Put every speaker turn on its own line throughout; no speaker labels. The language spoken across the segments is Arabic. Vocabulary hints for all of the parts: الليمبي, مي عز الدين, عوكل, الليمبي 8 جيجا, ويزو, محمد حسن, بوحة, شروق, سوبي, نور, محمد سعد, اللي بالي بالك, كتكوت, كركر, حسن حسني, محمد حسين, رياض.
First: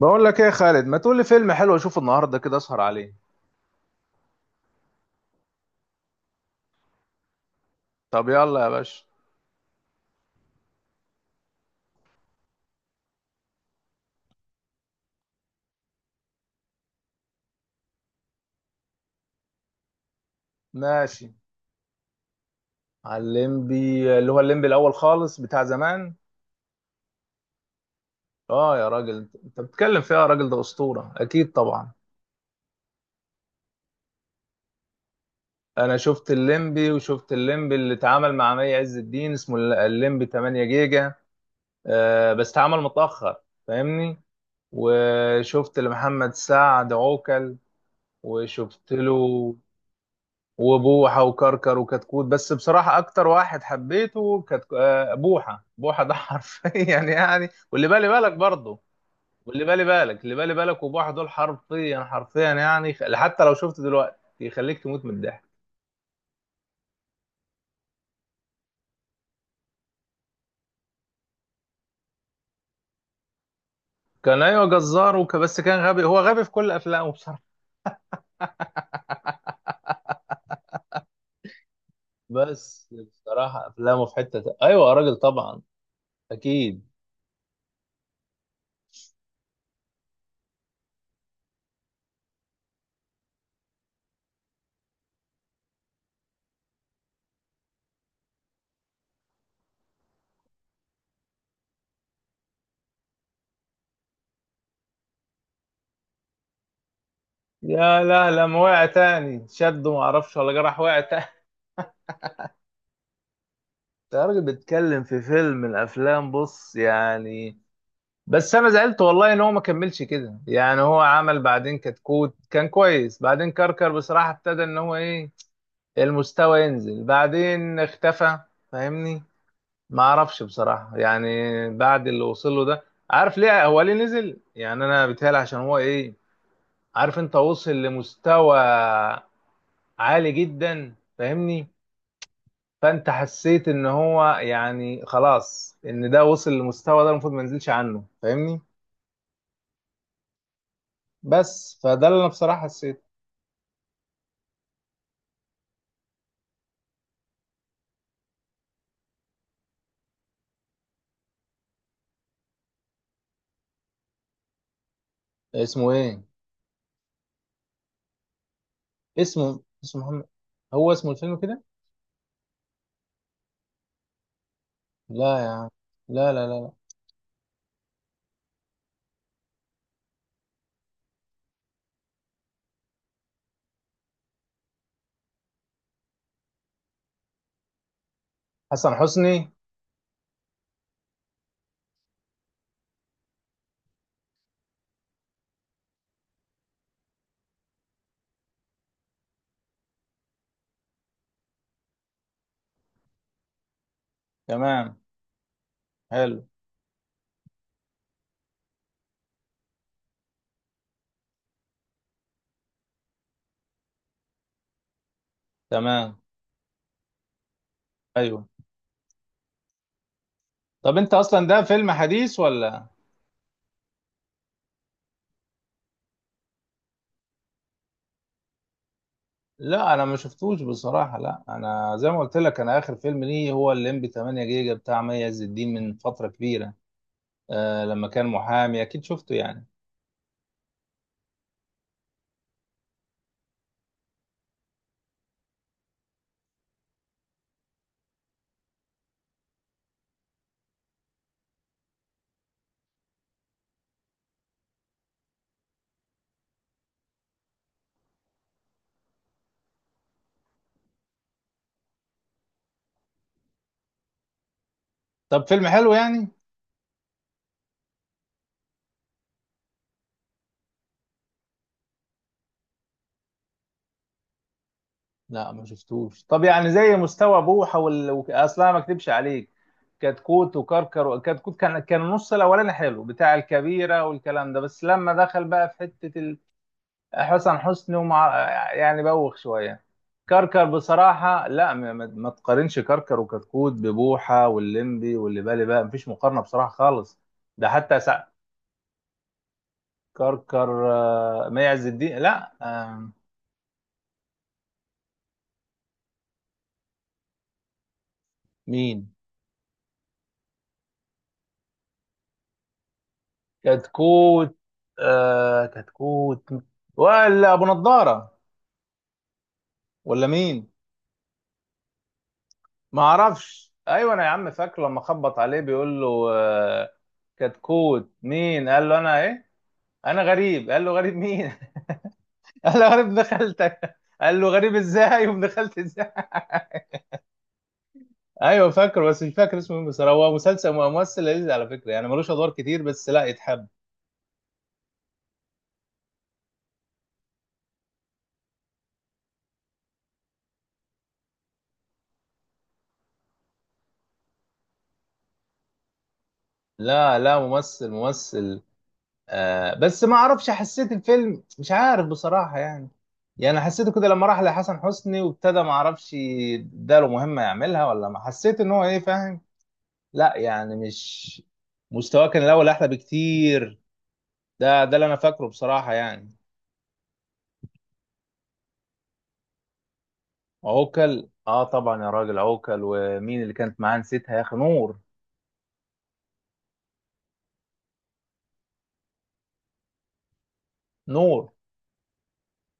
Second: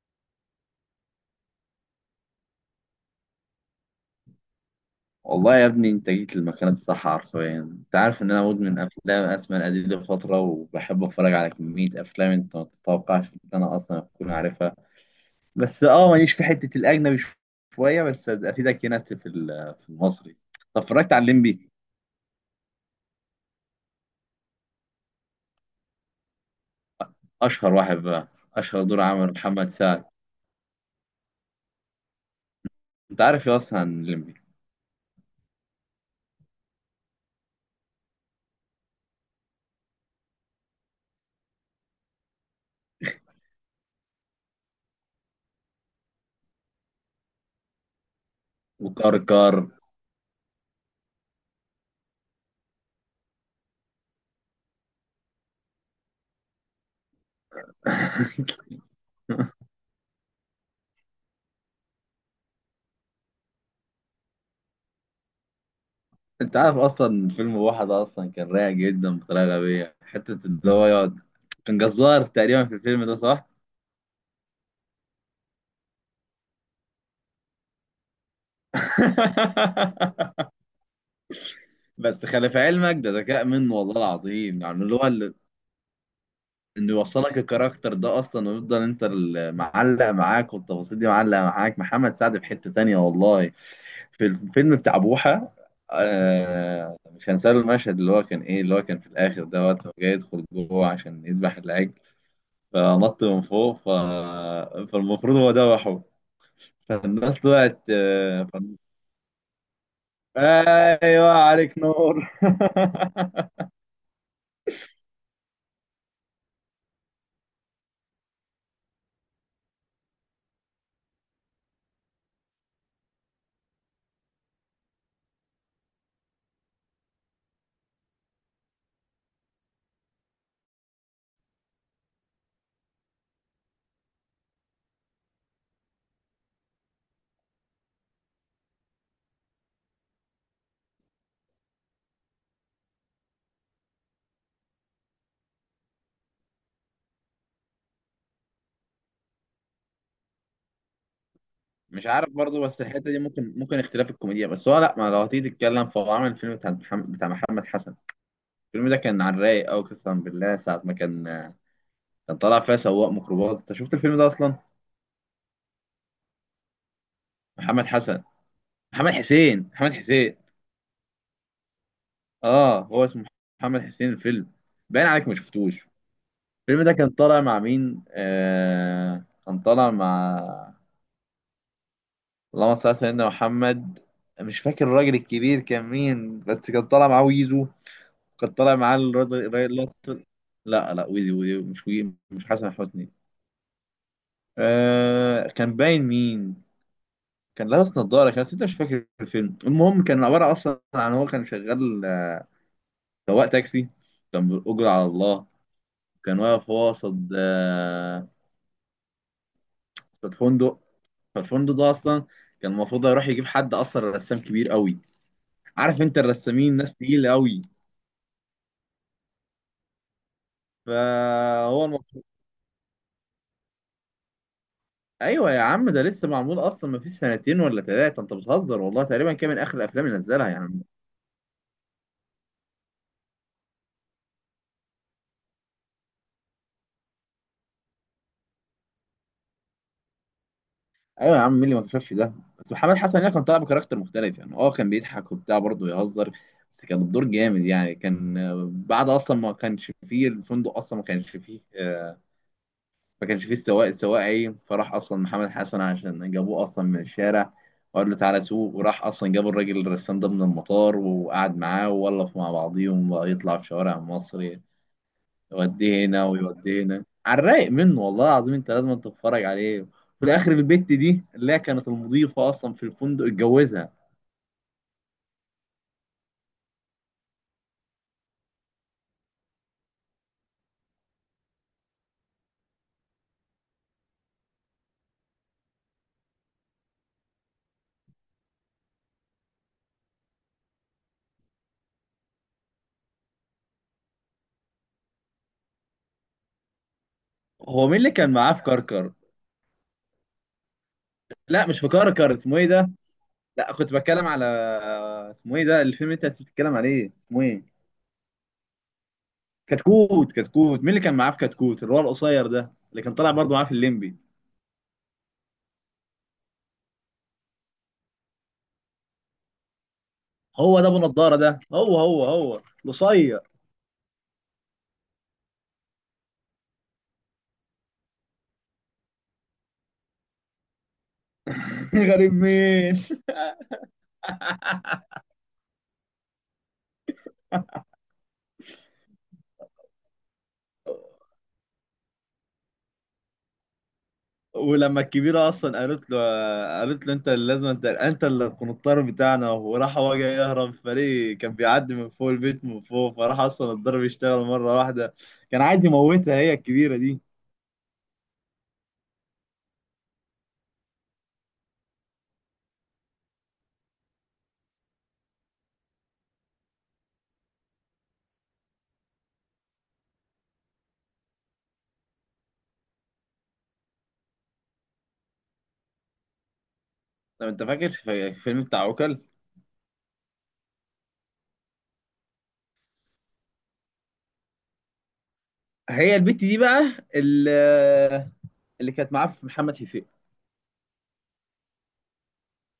بقول لك ايه يا خالد، ما تقول لي فيلم حلو اشوفه النهارده كده اسهر عليه.
والله يا ابني انت جيت للمكان الصح حرفيا. انت عارف
طب
ان انا
يلا يا
مدمن
باشا.
افلام، اسماء القدير لفتره، وبحب اتفرج على كميه افلام انت ما تتوقعش ان انا اصلا اكون عارفها. بس ماليش في حته الاجنبي، شويه، بس افيدك هنا في في المصري. طب، اتفرجت على
ماشي.
الليمبي؟
على الليمبي اللي هو الليمبي الاول خالص بتاع زمان.
اشهر واحد بقى.
اه
اشهر
يا
دور
راجل،
عمل
انت
محمد
بتتكلم
سعد.
فيها يا راجل، ده اسطوره اكيد طبعا.
انت عارف يا اصلا عن الليمبي؟
انا شفت الليمبي وشفت الليمبي اللي اتعمل مع مي عز الدين، اسمه الليمبي 8 جيجا. آه بس اتعمل متاخر. فاهمني. وشفت لمحمد سعد عوكل وشفت
وكار
له
كار.
وبوحة وكركر وكتكوت. بس بصراحة أكتر واحد حبيته كتك... آه، بوحة ده حرفيا يعني واللي بالي بالك برضه. واللي بالي بالك وبوحة دول حرفيا حرفيا، يعني حتى لو شفت دلوقتي يخليك تموت من الضحك.
انت عارف اصلا فيلم بوحة ده اصلا كان رايق جدا بطريقه غبيه، حته اللي هو يقعد. كان جزار تقريبا في الفيلم ده، صح؟
كان أيوة جزار بس كان غبي، هو غبي في كل أفلامه بصراحة.
بس خلي في
بس
علمك ده ذكاء
بصراحة
منه والله
أفلامه في حتة
العظيم، يعني
أيوة يا راجل طبعا، أكيد.
انه يوصلك الكاركتر ده اصلا ويفضل انت اللي معلق معاك، والتفاصيل دي معلقه معاك. محمد سعد في حته تانية والله، في الفيلم بتاع بوحة. آه مش هنساله المشهد اللي هو كان ايه، اللي هو كان في الاخر ده، وقت ما جاي يدخل جوه عشان يذبح العجل، فنط من فوق. فالمفروض هو ذبحه، فالناس طلعت،
يا لا، لما وقع تاني شده، معرفش ولا جرح، وقع تاني.
ايوه عليك نور.
ده راجل بيتكلم في فيلم من الافلام، بص يعني. بس انا زعلت والله ان هو ما كملش كده، يعني هو عمل بعدين كتكوت كان كويس، بعدين كركر بصراحة ابتدى ان هو ايه، المستوى ينزل، بعدين اختفى. فاهمني. ما اعرفش بصراحة يعني، بعد اللي وصل له ده. عارف ليه هو ليه نزل؟ يعني انا بيتهيألي عشان هو ايه، عارف، انت وصل لمستوى عالي جدا، فاهمني، فانت حسيت ان هو يعني خلاص ان ده وصل للمستوى ده المفروض ما ينزلش عنه، فاهمني. بس
مش
فده اللي انا
عارف
بصراحة
برضو، بس الحته
حسيته.
دي ممكن اختلاف الكوميديا. بس هو لا، ما لو هتيجي تتكلم، فهو عمل الفيلم بتاع محمد، بتاع محمد حسن. الفيلم ده كان على الرايق قوي قسما بالله، ساعه ما كان، كان طالع فيها سواق ميكروباص. انت شفت الفيلم ده اصلا؟
اسمه ايه؟
محمد حسن، محمد
اسمه
حسين، محمد
اسمه محمد،
حسين.
هو اسمه الفيلم كده؟
اه هو اسمه محمد حسين، الفيلم. باين عليك ما
لا يا عم،
شفتوش.
لا لا لا لا.
الفيلم ده كان طالع مع مين؟ كان طالع مع، اللهم صل على سيدنا محمد، مش فاكر الراجل الكبير كان مين، بس كان طالع معاه ويزو. كان طالع
حسن
معاه
حسني.
الراجل، لا لا، ويزو ويزو، مش حسن حسني. كان باين مين، كان لابس نظارة كان، بس أنت مش فاكر الفيلم. المهم كان عبارة أصلا عن هو كان شغال، سواق تاكسي، كان بالأجرة
تمام.
على الله. كان
حلو.
واقف هو قصاد، قصاد فندق. فالفندق ده اصلا كان المفروض هيروح يجيب حد اصلا رسام كبير قوي. عارف انت
تمام.
الرسامين ناس تقيله قوي.
ايوه. طب انت اصلا ده
فهو
فيلم
المفروض.
حديث ولا؟
ايوه يا عم، ده لسه معمول اصلا، ما فيش سنتين ولا ثلاثه، انت بتهزر والله. تقريبا كان من اخر
لا انا
الافلام
ما
اللي نزلها
شفتوش
يعني.
بصراحه. لا انا زي ما قلت لك، انا اخر فيلم ليه هو الليمبي 8 جيجا بتاع مي عز الدين، من فتره كبيره. آه لما كان محامي اكيد شفته يعني.
ايوه يا عم، مين اللي ما اكتشفش ده؟ بس محمد حسن يعني كان طالع بكاركتر مختلف يعني، اه كان بيضحك وبتاع، برضه يهزر، بس كان الدور جامد يعني. كان بعد اصلا ما كانش فيه الفندق، اصلا ما كانش فيه، ما كانش فيه السواق، السواق ايه، فراح اصلا محمد حسن، عشان جابوه اصلا من الشارع وقال له تعالى سوق، وراح اصلا جاب الراجل الرسام ده من المطار، وقعد معاه وولف مع بعضيهم، بقى يطلع في شوارع مصر،
طب فيلم حلو
يوديه هنا
يعني؟
ويوديه هنا، على الرايق منه والله العظيم. انت لازم تتفرج عليه. في الاخر البت دي اللي هي كانت المضيفه اصلا في الفندق، اتجوزها.
لا ما شفتوش. طب يعني زي مستوى بوحة اصلا ما اكدبش عليك، كتكوت وكركر وكتكوت، كان النص الاولاني حلو بتاع الكبيرة والكلام ده، بس لما دخل بقى في حتة حسن حسني ومع، يعني بوخ شوية. كركر بصراحة لا، ما تقارنش كركر وكتكوت ببوحة واللمبي واللي بالي بقى، مفيش مقارنة بصراحة خالص. ده
هو مين
حتى
اللي
سع...
كان معاه في كركر؟
كركر آه، مي
لا مش
عز
في
الدين،
كركر،
لا
اسمه ايه ده؟
آه،
لا كنت بتكلم على، اسمه ايه ده الفيلم اللي انت بتتكلم عليه، اسمه ايه؟
مين؟
كتكوت، كتكوت، مين اللي كان معاه في كتكوت؟ اللي هو القصير ده اللي كان طالع برضه معاه في الليمبي.
كتكوت. آه كتكوت، ولا ابو نضاره، ولا مين؟
هو ده ابو نضاره ده، هو هو هو
ما
القصير.
اعرفش. ايوه انا يا عم فاكره لما خبط عليه بيقول له آه كتكوت مين؟ قال له انا ايه، انا غريب. قال له غريب مين؟
غريب
قال له
مين؟
غريب ابن خالتك. قال له غريب ازاي وابن خالتي ازاي؟ ايوه فاكره، بس مش فاكر اسمه مين، بس هو مسلسل ممثل لذيذ على فكره يعني، ملوش ادوار كتير بس لا يتحب.
ولما الكبيرة أصلا قالت له، قالت له أنت اللي لازم، أنت اللي القنطار بتاعنا، وراح هو جاي يهرب، فريق كان بيعدي من فوق البيت من فوق، فراح أصلا الضرب يشتغل مرة واحدة. كان عايز يموتها هي، الكبيرة
لا
دي.
لا، ممثل ممثل. آه بس ما اعرفش، حسيت الفيلم مش عارف بصراحة يعني. يعني حسيته كده لما راح لحسن حسني وابتدى ما اعرفش اداله مهمة يعملها ولا، ما حسيت ان هو ايه، فاهم. لا يعني مش، مستواه كان الاول احلى بكتير. ده اللي انا فاكره بصراحة يعني.
طب أنت فاكر في الفيلم بتاع عوكل؟
عوكل اه طبعا يا راجل، عوكل ومين اللي كانت معاه؟ نسيتها يا اخي. نور.
هي البت دي بقى، اللي كانت معاه في محمد حسين،
نور.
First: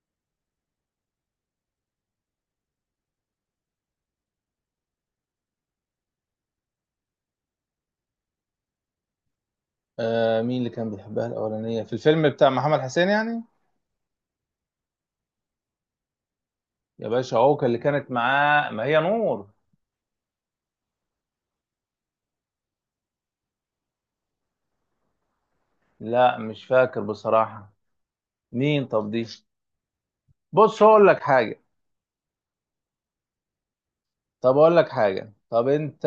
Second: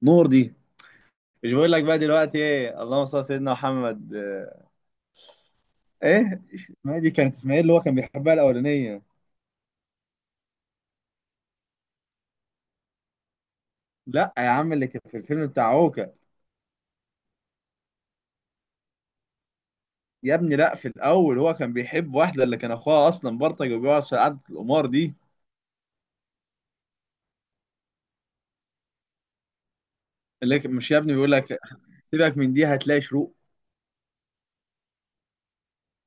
نور دي. مش بقول لك بقى دلوقتي ايه، اللهم صل على سيدنا محمد، ايه، ما دي كانت اسماعيل اللي هو كان بيحبها الاولانيه.
آه مين اللي كان بيحبها الاولانية في الفيلم بتاع محمد حسين يعني؟
لا يا عم، اللي كان في الفيلم بتاع عوكة،
يا باشا عوكل اللي كانت معاه ما هي نور.
يا ابني لا، في الاول هو كان بيحب واحده اللي كان اخوها اصلا برطج وبيقعد في قعده القمار دي.
لا مش فاكر بصراحة. مين طب دي؟ بص
مش يا
هقول
ابني
لك
بيقول لك،
حاجه.
سيبك من دي، هتلاقي شروق.
طب اقول لك حاجه، طب انت،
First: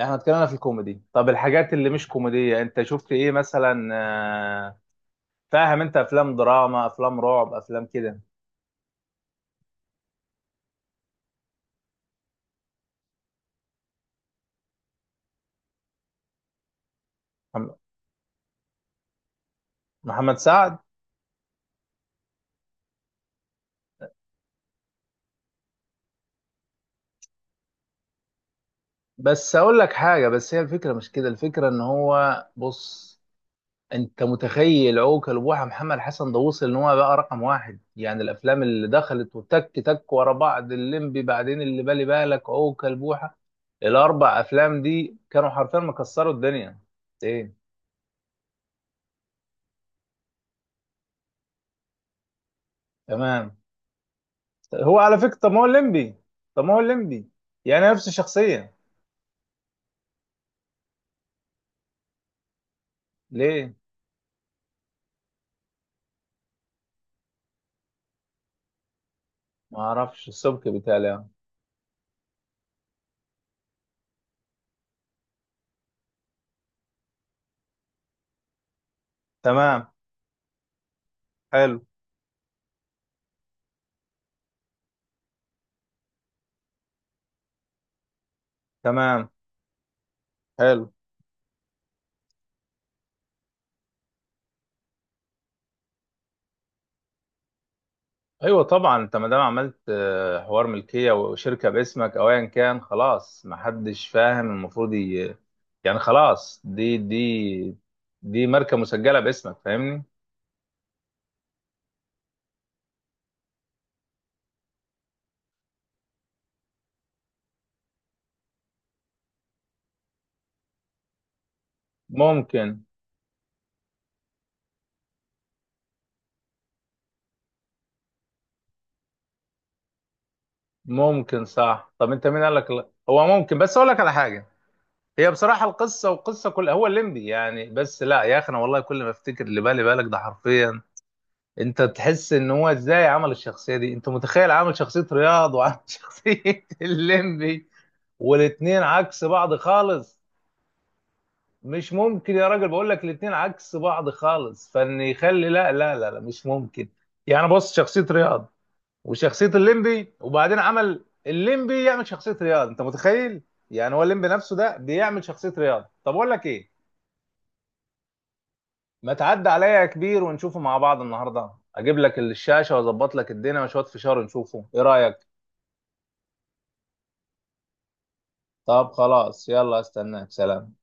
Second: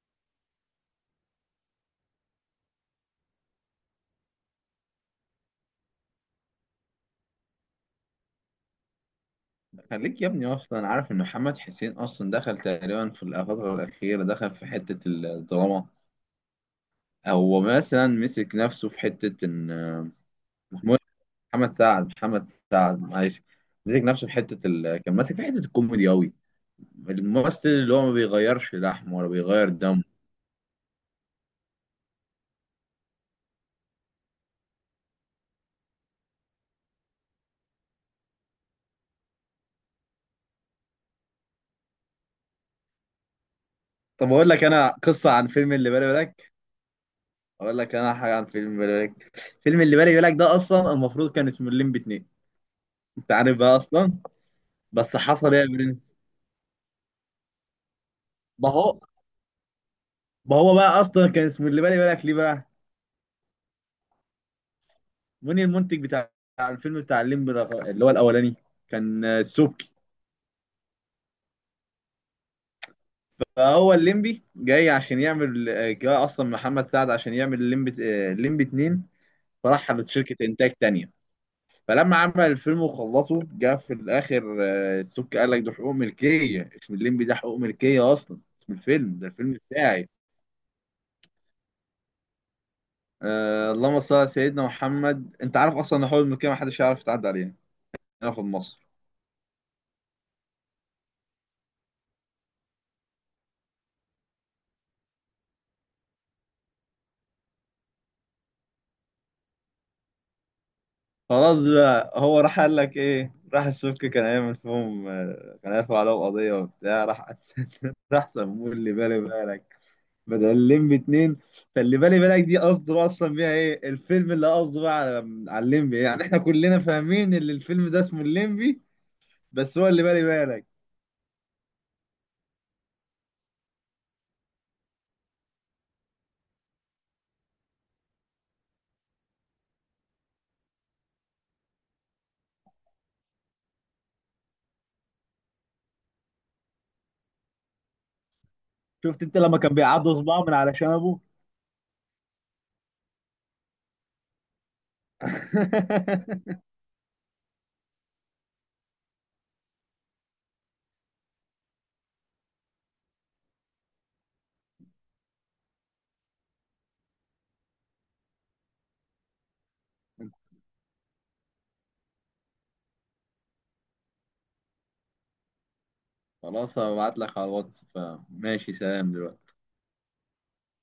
احنا اتكلمنا في الكوميدي، طب الحاجات اللي مش كوميديه انت شفت ايه مثلا، فاهم، انت افلام دراما، افلام رعب، افلام كده.
خليك يا ابني اصلا عارف ان محمد حسين اصلا دخل تقريبا في الفتره الاخيره دخل في حته الدراما. هو
محم-
مثلا مسك نفسه في حته ان،
محمد سعد.
محمود محمد سعد محمد سعد، معلش، مسك نفسه في كان ماسك في حته الكوميدي قوي، الممثل اللي هو ما بيغيرش لحمه ولا
بس
بيغير
اقول لك
دمه.
حاجه، بس هي الفكره مش كده، الفكره ان هو بص، انت متخيل عوكل بوحة محمد حسن، ده وصل ان هو بقى رقم واحد، يعني الافلام اللي دخلت وتك تك ورا بعض، الليمبي، بعدين اللي بالي بالك، عوكل، بوحة،
طب
الاربع
اقول لك
افلام
انا
دي
قصه عن
كانوا
فيلم
حرفيا
اللي بالي
مكسروا
بالك.
الدنيا. ايه؟
اقول لك انا حاجه عن فيلم بالي بالك. فيلم اللي بالي بالك ده اصلا المفروض كان اسمه الليمبي 2. انت
تمام.
عارف بقى اصلا،
هو
بس
على فكرة، طب
حصل
ما
ايه
هو
يا
الليمبي،
برنس؟
طب ما هو الليمبي يعني نفس
ما
الشخصية.
هو ما هو بقى اصلا كان اسمه اللي بالي بالك ليه بقى؟
ليه؟
مين المنتج بتاع الفيلم بتاع الليمبي اللي هو الاولاني؟ كان
ما
سوبي.
اعرفش السبك بتاعي.
فهو الليمبي جاي عشان يعمل، جاي اصلا محمد سعد عشان يعمل الليمبي، الليمبي اتنين.
تمام.
فراح على شركة انتاج تانية.
حلو.
فلما عمل الفيلم وخلصه، جه في الاخر السك قال لك ده حقوق ملكية اسم الليمبي، ده حقوق ملكية اصلا اسم الفيلم ده،
تمام.
الفيلم بتاعي.
حلو.
آه، اللهم صل على سيدنا محمد، انت عارف اصلا ان حقوق الملكية محدش يعرف يتعدى عليها هنا في
ايوه
مصر.
طبعا، انت ما دام عملت حوار ملكيه وشركه باسمك او ايا كان، خلاص ما حدش فاهم، المفروض يعني خلاص دي، دي ماركه مسجله باسمك، فاهمني.
خلاص بقى، هو راح قال لك ايه، راح السك كان هيعمل فيهم، كان هيرفع عليهم قضية وبتاع، راح راح سموه اللي بالي بالك بدل لمبي اتنين. فاللي بالي بالك دي
ممكن.
قصده بقى اصلا بيها ايه، الفيلم اللي قصده بقى على، على الليمبي يعني. احنا كلنا فاهمين ان الفيلم ده اسمه الليمبي، بس هو اللي بالي بالك.
ممكن صح. طب انت مين قال لك لا؟ هو ممكن، بس اقول لك على حاجه، هي بصراحه القصه، والقصه كلها هو الليمبي يعني، بس لا يا اخي انا والله كل ما افتكر اللي بالي بالك ده حرفيا، انت تحس ان هو ازاي عمل الشخصيه دي. انت متخيل عامل شخصيه رياض وعامل شخصيه الليمبي، والاتنين
شفت
عكس
انت
بعض
لما كان بيعضوا
خالص.
صباعه من على شنبه؟
مش ممكن يا راجل، بقول لك الاتنين عكس بعض خالص، فان يخلي لا لا لا لا، مش ممكن. يعني بص، شخصيه رياض وشخصيه الليمبي، وبعدين عمل الليمبي يعمل شخصيه رياض، انت متخيل؟ يعني هو الليمبي نفسه ده بيعمل شخصيه رياض. طب اقول لك ايه، ما تعدي عليا يا كبير ونشوفه مع بعض النهارده، اجيب لك الشاشه واظبط لك الدنيا وشويه فشار نشوفه ايه رايك؟
خلاص هبعت لك على الواتس، فماشي
طب
سلام
خلاص
دلوقتي.
يلا، استناك، سلام.